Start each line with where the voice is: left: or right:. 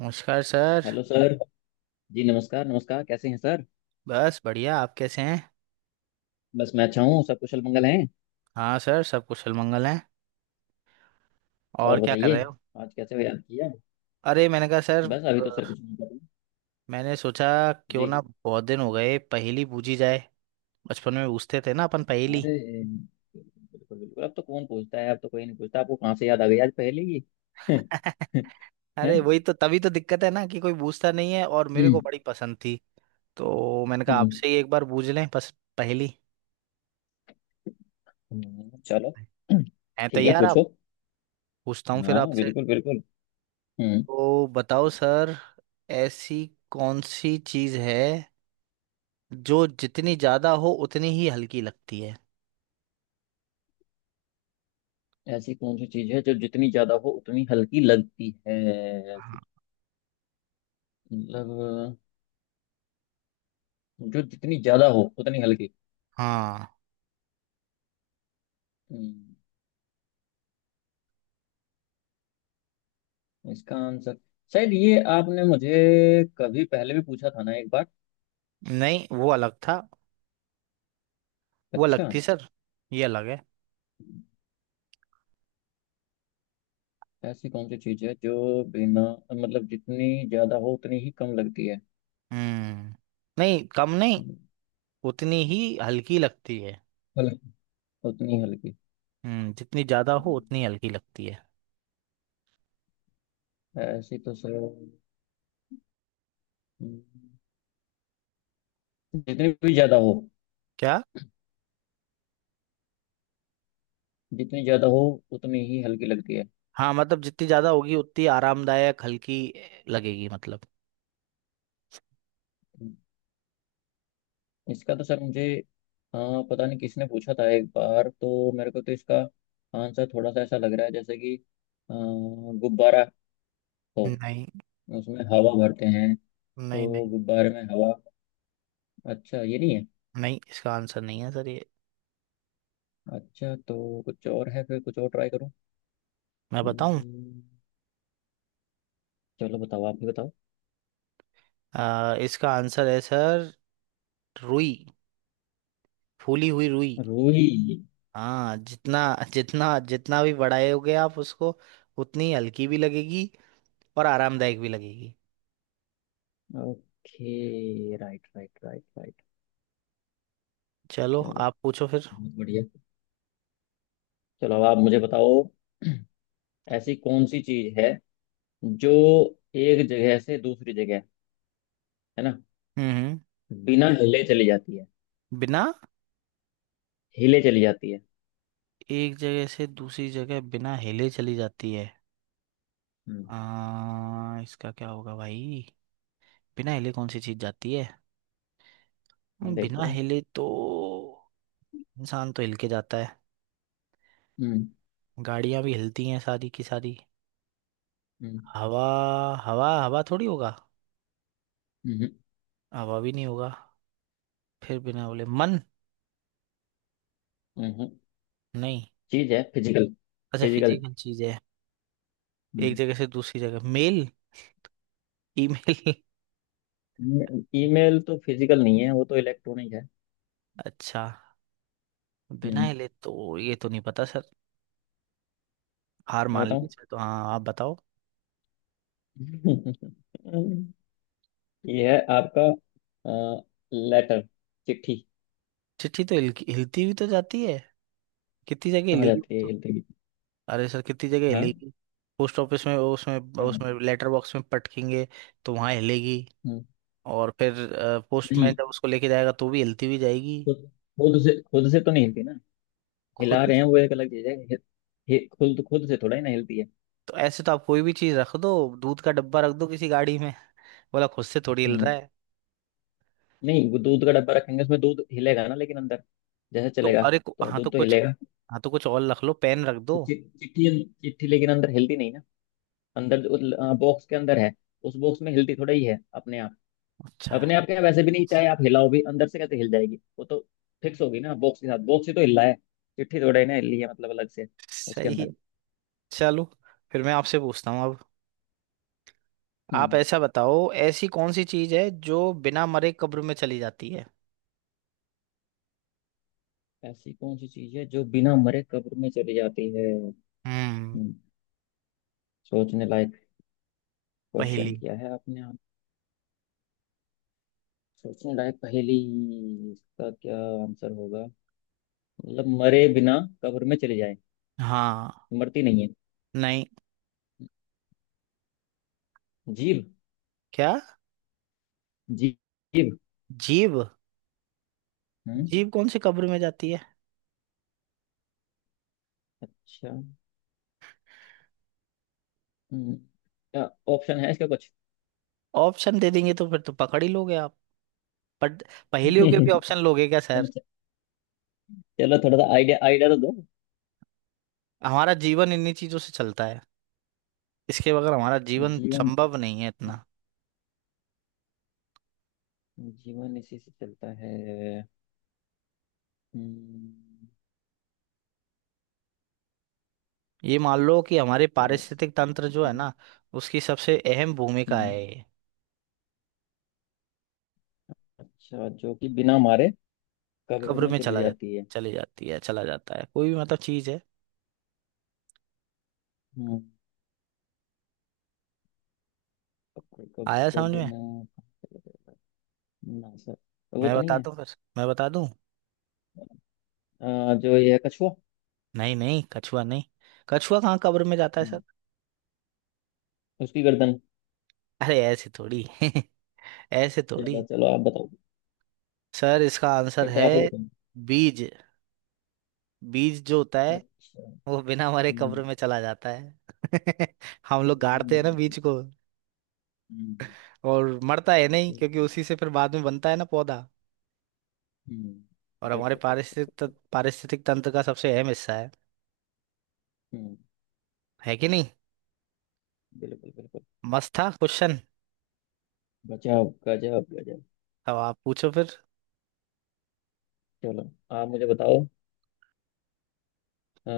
right: नमस्कार sir.
left: Hello sir. जी, नमस्कार नमस्कार, कैसे हैं सर?
right: बस बढ़िया, आप कैसे हैं?
left: बस मैं अच्छा हूँ, सब कुशल मंगल हैं।
right: हाँ सर, सब कुशल मंगल हैं। और
left: और
right: क्या कर
left: बताइए,
right: रहे हो?
left: आज कैसे याद किया?
right: अरे मैंने कहा सर,
left: बस अभी
right: अ,
left: तो सर कुछ नहीं कर रहे।
right: मैंने सोचा
left: जी।
right: क्यों ना, बहुत दिन हो गए पहेली पूछी जाए। बचपन में पूछते थे ना अपन पहेली।
left: अरे बिल्कुल बिल्कुल, अब तो कौन पूछता है, अब तो कोई नहीं पूछता। आपको कहाँ से याद आ गई आज पहले ही?
right: अरे
left: हैं?
right: वही तो, तभी तो दिक्कत है ना कि कोई पूछता नहीं है, और मेरे को
left: हम्म।
right: बड़ी पसंद थी। तो मैंने कहा
left: हम्म,
right: आपसे ही एक बार पूछ लें बस। पहेली।
left: चलो,
right: हैं?
left: ठीक है,
right: तैयार आप?
left: पूछो।
right: पूछता हूँ फिर
left: हाँ
right: आपसे।
left: बिल्कुल बिल्कुल। हम्म।
right: तो बताओ सर, ऐसी कौन सी चीज़ है जो जितनी ज्यादा हो उतनी ही हल्की लगती है?
left: ऐसी कौन सी चीज़ है जो जितनी ज्यादा हो उतनी हल्की लगती है?
right: हाँ।
left: मतलब, जो जितनी ज्यादा हो उतनी हल्की।
right: हाँ।
left: हम्म, इसका आंसर शायद ये आपने मुझे कभी पहले भी पूछा था ना एक बार।
right: नहीं, वो अलग था। वो अलग
left: अच्छा।
right: थी सर, ये अलग है।
left: ऐसी कौन सी चीज है जो बिना मतलब जितनी ज्यादा हो उतनी ही कम लगती है?
right: हम्म, नहीं, कम नहीं, उतनी ही हल्की लगती है।
left: हल- उतनी हल्की।
right: हम्म, जितनी ज्यादा हो
left: हम्म,
right: उतनी हल्की लगती है।
left: ऐसी तो सर, जितनी भी ज्यादा हो,
right: क्या?
left: जितनी ज्यादा हो उतनी ही हल्की लगती है।
right: हाँ, मतलब जितनी ज्यादा होगी उतनी आरामदायक हल्की लगेगी, मतलब।
left: हम्म, इसका तो सर मुझे, हाँ पता नहीं किसने पूछा था एक बार, तो मेरे को तो इसका आंसर थोड़ा सा ऐसा लग रहा है जैसे कि अ, गुब्बारा हो,
right: नहीं,
left: उसमें हवा भरते हैं,
right: नहीं।
left: तो
right: नहीं,
left: गुब्बारे में हवा। अच्छा ये नहीं है?
right: नहीं इसका आंसर नहीं है सर, ये।
left: अच्छा, तो कुछ और है, फिर कुछ और ट्राई करूँ?
right: मैं बताऊं?
left: हम्म, चलो बताओ, आप भी बताओ।
right: इसका आंसर है सर, रुई। फूली हुई रुई।
left: रूई।
right: हाँ, जितना जितना जितना भी बढ़ाओगे आप उसको, उतनी हल्की भी लगेगी और आरामदायक भी लगेगी।
left: Okay, right right right right.
right: चलो
left: चलो,
right: आप पूछो फिर।
left: बहुत बढ़िया। चलो, अब आप मुझे बताओ, ऐसी कौन सी चीज है जो एक जगह से दूसरी जगह, है ना,
right: हम्म।
left: बिना हिले चली जाती है?
right: बिना,
left: हिले चली जाती है।
right: एक जगह से दूसरी जगह बिना हिले चली जाती है।
left: हम्म।
right: इसका क्या होगा भाई, बिना हिले कौन सी चीज जाती है? बिना
left: देखो।
right: हिले तो इंसान तो हिल के जाता है।
left: हम्म।
right: गाड़ियां भी हिलती हैं सारी की सारी।
left: हम्म।
right: हवा। हवा थोड़ी होगा।
left: हम्म।
right: हवा भी नहीं होगा। फिर बिना बोले मन,
left: हम्म। हम्म।
right: नहीं।
left: चीज है फिजिकल।
right: अच्छा,
left: फिजिकल।
right: फिजिकल चीज है। एक
left: हम्म
right: जगह से दूसरी जगह मेल, ईमेल।
left: ईमेल तो फिजिकल नहीं है, वो तो इलेक्ट्रॉनिक है।
right: अच्छा, बिना
left: हम्म
right: हिले तो ये तो नहीं पता सर। हार
left: मैं
right: मान ली
left: बताऊं।
right: सर, तो हाँ आप बताओ।
left: ये है आपका लेटर। चिट्ठी।
right: चिट्ठी तो हिलती हुई तो जाती है, कितनी जगह
left: कहाँ
right: हिलेगी वो
left: जाती है
right: तो।
left: हिलती हुई?
right: अरे सर कितनी जगह
left: हाँ।
right: हिलेगी, पोस्ट ऑफिस में, उसमें
left: क्या?
right: उसमें लेटर बॉक्स में पटकेंगे तो वहाँ हिलेगी।
left: हम्म,
right: और फिर पोस्टमैन
left: नहीं,
right: जब उसको लेके जाएगा तो भी हिलती हुई जाएगी।
left: खुद खुद से तो नहीं हिलती ना।
right: खुद।
left: हिला रहे हैं वो एक अलग चीज है। खुद खुद से थोड़ा ही ना हिलती है।
right: तो ऐसे तो आप कोई भी चीज़ रख दो, दूध का डब्बा रख दो किसी गाड़ी में, बोला खुद से थोड़ी हिल
left: हम्म।
right: रहा है।
left: नहीं, वो दूध का डब्बा रखेंगे, उसमें दूध हिलेगा ना, लेकिन अंदर। जैसे
right: तो
left: चलेगा
right: अरे
left: तो
right: हाँ तो
left: दूध तो
right: कुछ,
left: हिलेगा।
right: हाँ तो कुछ और रख लो, पेन रख
left: तो
right: दो।
left: चिट्ठी। चिट्ठी लेकिन अंदर हिलती नहीं ना। अंदर, बॉक्स के अंदर है। उस बॉक्स में हिलती थोड़ा ही है अपने आप।
right: अच्छा।
left: अपने आप क्या, वैसे भी नहीं, चाहे आप हिलाओ भी अंदर से कैसे हिल जाएगी वो तो। फिक्स होगी ना बॉक्स के साथ, बॉक्स ही तो हिल रहा है। चिट्ठी थोड़ा ही ना हिल रही है, मतलब अलग से, उसके
right: सही है।
left: अंदर।
right: चलो, फिर मैं आपसे पूछता हूँ अब। आप
left: हम्म।
right: ऐसा बताओ, ऐसी कौन सी चीज है जो बिना मरे कब्र में चली जाती है?
left: ऐसी कौन सी चीज है जो बिना मरे कब्र में चली जाती है?
right: हम्म।
left: सोचने लायक क्वेश्चन
right: पहेली।
left: किया है आपने, आप। सोचने लायक पहेली। इसका क्या आंसर होगा? मतलब, मरे बिना कब्र में चले जाए,
right: हाँ।
left: मरती नहीं है।
right: नहीं।
left: जीव।
right: क्या?
left: जीव। जीव।
right: जीव।
left: हम्म।
right: जीव कौन सी कब्र में जाती है?
left: अच्छा। हम्म, क्या ऑप्शन है इसका कुछ?
right: ऑप्शन दे देंगे तो फिर तो पकड़ ही लोगे आप, बट पहेलियों के भी ऑप्शन लोगे क्या सर?
left: चलो। च- चलो, थोड़ा सा आइडिया आइडिया तो दो।
right: हमारा जीवन इन्हीं चीजों से चलता है, इसके बगैर हमारा जीवन
left: जीवन,
right: संभव नहीं है इतना।
left: जीवन इसी से चलता है। हम्म,
right: ये मान लो कि हमारे
left: ऐस-
right: पारिस्थितिक तंत्र जो है ना, उसकी सबसे अहम भूमिका
left: हम्म,
right: है ये।
left: अच्छा, जो कि बिना मारे कब्र
right: कब्र
left: में
right: में
left: चली
right: चला जा,
left: जाती है।
right: चली जाती है, चला जाता है, कोई भी मतलब चीज है।
left: हम्म, कब्र कब्र
right: आया समझ
left: कब्र
right: में?
left: में कहाँ चले जाता है, ना सर? वो
right: मैं
left: तो नहीं
right: बता
left: है।
right: दूं, फिर मैं बता दूं।
left: जो ये है कछुआ।
right: नहीं नहीं, कछुआ नहीं। कछुआ कहाँ कब्र में जाता है
left: हम्म,
right: सर?
left: उसकी गर्दन।
right: अरे ऐसे थोड़ी। ऐसे
left: चलो
right: थोड़ी।
left: चलो, आप बताओ।
right: सर इसका आंसर
left: फिर तो
right: है,
left: आप ही बताओ।
right: बीज। बीज जो होता है,
left: अच्छा।
right: वो बिना मरे
left: हम्म।
right: कब्र में चला जाता है। हम लोग गाड़ते हैं ना
left: हम्म।
right: बीज को। और मरता है नहीं, क्योंकि
left: हम्म।
right: उसी से फिर बाद में बनता है ना पौधा। और हमारे
left: बिल्कुल बिल्कुल।
right: पारिस्थितिक तंत्र का सबसे अहम हिस्सा है
left: हम्म
right: है कि नहीं?
left: बिल्कुल बिल्कुल।
right: मस्त था क्वेश्चन।
left: गजब गजब गजब।
right: अब आप पूछो फिर।
left: चलो, आप मुझे बताओ। अ,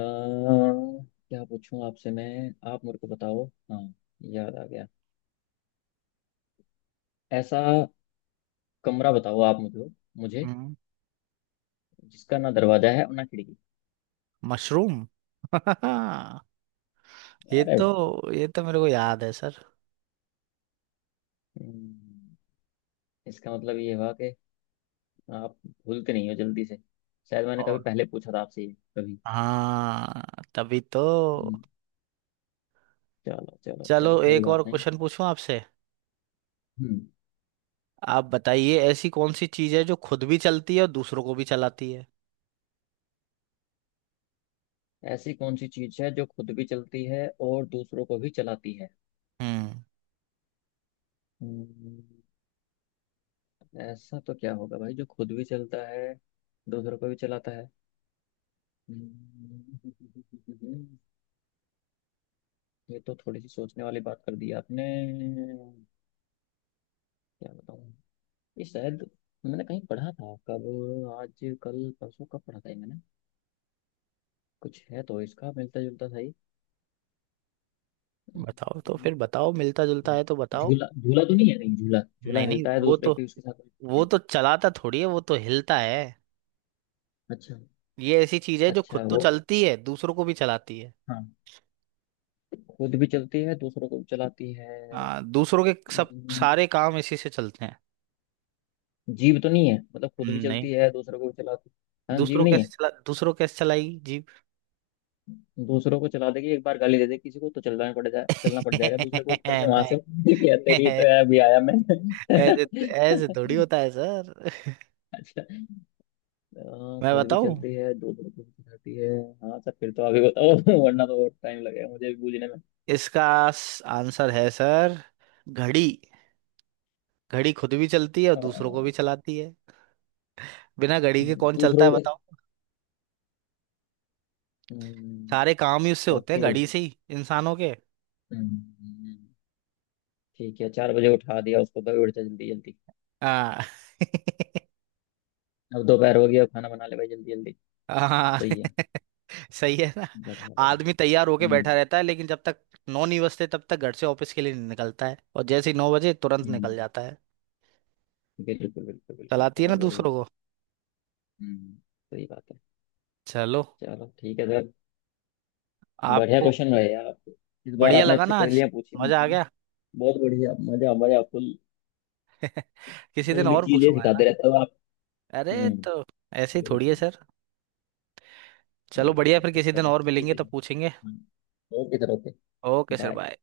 left: क्या पूछूं आपसे मैं? आप मेरे को बताओ। हाँ, याद आ गया। ऐसा कमरा बताओ आप मुझे, मुझे
right: हम्म,
left: जिसका ना दरवाजा है और ना खिड़की।
right: मशरूम। ये
left: अरे वाह।
right: तो, ये तो मेरे को याद है सर।
left: हम्म, इसका मतलब ये हुआ कि आप भूलते नहीं हो जल्दी से। शायद मैंने कभी
right: और
left: पहले पूछा था आपसे ये कभी।
right: हाँ, तभी तो।
left: हम्म, चलो चलो
right: चलो
left: चलो, कोई
right: एक
left: बात
right: और
left: नहीं।
right: क्वेश्चन पूछूं आपसे।
left: हम्म।
right: आप बताइए, ऐसी कौन सी चीज है जो खुद भी चलती है और दूसरों को भी चलाती है?
left: ऐसी कौन सी चीज है जो खुद भी चलती है और दूसरों को भी चलाती है?
right: हम्म।
left: हम्म, ऐसा तो क्या होगा भाई, जो खुद भी चलता है, दूसरों को भी चलाता है। हम्म, ये तो थोड़ी सी सोचने वाली बात कर दी आपने। क्या बताऊं? ये शायद मैंने कहीं पढ़ा था, कब, आज कल परसों, कब पढ़ा था ये मैंने? कुछ है तो इसका मिलता जुलता था ही।
right: बताओ तो
left: हम्म,
right: फिर, बताओ, मिलता जुलता है तो बताओ।
left: झूला, झूला तो नहीं है, नहीं झूला, झूला
right: नहीं नहीं,
left: हिलता है,
right: वो
left: दूसरे
right: तो,
left: पे उसके साथ हिलते
right: वो
left: हैं।
right: तो चलाता थोड़ी है, वो तो हिलता है।
left: अच्छा।
right: ये ऐसी चीज है जो
left: अच्छा
right: खुद तो
left: वो,
right: चलती है, दूसरों को भी चलाती है।
left: हाँ, खुद भी चलती है दूसरों को भी चलाती है।
right: हाँ, दूसरों के सब,
left: हम्म,
right: सारे काम इसी से चलते हैं।
left: जीभ तो नहीं है, मतलब खुद भी
right: नहीं,
left: चलती है दूसरों को भी चलाती है? हाँ, जीभ
right: दूसरों
left: नहीं
right: कैसे
left: है।
right: चला, दूसरों कैसे चलाएगी जीप?
left: दूसरों को चला देगी, एक बार गाली दे दे किसी को तो चलना पड़ जाए, चलना पड़ जाएगा दूसरे को, उठ करके वहां से।
right: नहीं,
left: क्या तेरी
right: ऐसे,
left: तो है, अभी आया मैं।
right: ऐसे थोड़ी होता है सर।
left: अच्छा। हाँ,
right: मैं
left: खुद भी
right: बताऊं?
left: चलती है दूसरों को भी चलाती है। हाँ सर, फिर तो अभी बताओ। वरना तो टाइम लगेगा मुझे भी बूझने में।
right: इसका आंसर है सर, घड़ी। घड़ी खुद भी चलती है और दूसरों को भी
left: हाँ।
right: चलाती है। बिना घड़ी के कौन चलता है
left: दूसरों को।
right: बताओ? सारे काम ही उससे होते हैं,
left: ओके,
right: घड़ी से ही इंसानों के।
left: ठीक है। 4 बजे उठा दिया उसको, भाई उठ जा जल्दी जल्दी।
right: हाँ।
left: अब दोपहर हो गया, खाना बना ले भाई जल्दी जल्दी।
right: हाँ।
left: सही है।
right: सही है ना?
left: बढ़िया बढ़िया।
right: आदमी तैयार होके बैठा
left: हम्म।
right: रहता है, लेकिन जब तक 9 नहीं बजते तब तक घर से ऑफिस के लिए नहीं निकलता है, और जैसे ही 9 बजे तुरंत
left: हम्म
right: निकल जाता है।
left: बिल्कुल बिल्कुल बिल्कुल,
right: चलाती है ना
left: बहुत बढ़िया।
right: दूसरों को?
left: हम्म। सही बात है।
right: चलो।
left: चलो ठीक है सर। बढ़िया
right: आपको।
left: क्वेश्चन रहे यार आपके। इस बार
right: बढ़िया
left: आपने
right: लगा
left: अच्छी
right: ना आज,
left: पहेलियां पूछी
right: मजा आ
left: मुझसे।
right: गया।
left: बहुत बढ़िया, मजा मजा फुल।
right: किसी
left: नई
right: दिन
left: नई
right: और
left: चीजें
right: पूछूंगा, है ना?
left: सिखाते रहते हो आप।
right: अरे
left: हम्म।
right: तो ऐसे ही थोड़ी है
left: बिल्कुल।
right: सर। चलो
left: बिल्कुल
right: बढ़िया, फिर
left: बिल्कुल,
right: किसी दिन
left: चलो
right: और
left: ठीक
right: मिलेंगे
left: है
right: तो
left: सर।
right: पूछेंगे।
left: हाँ, okay sir, okay.
right: Okay sir,
left: bye.
right: Bye.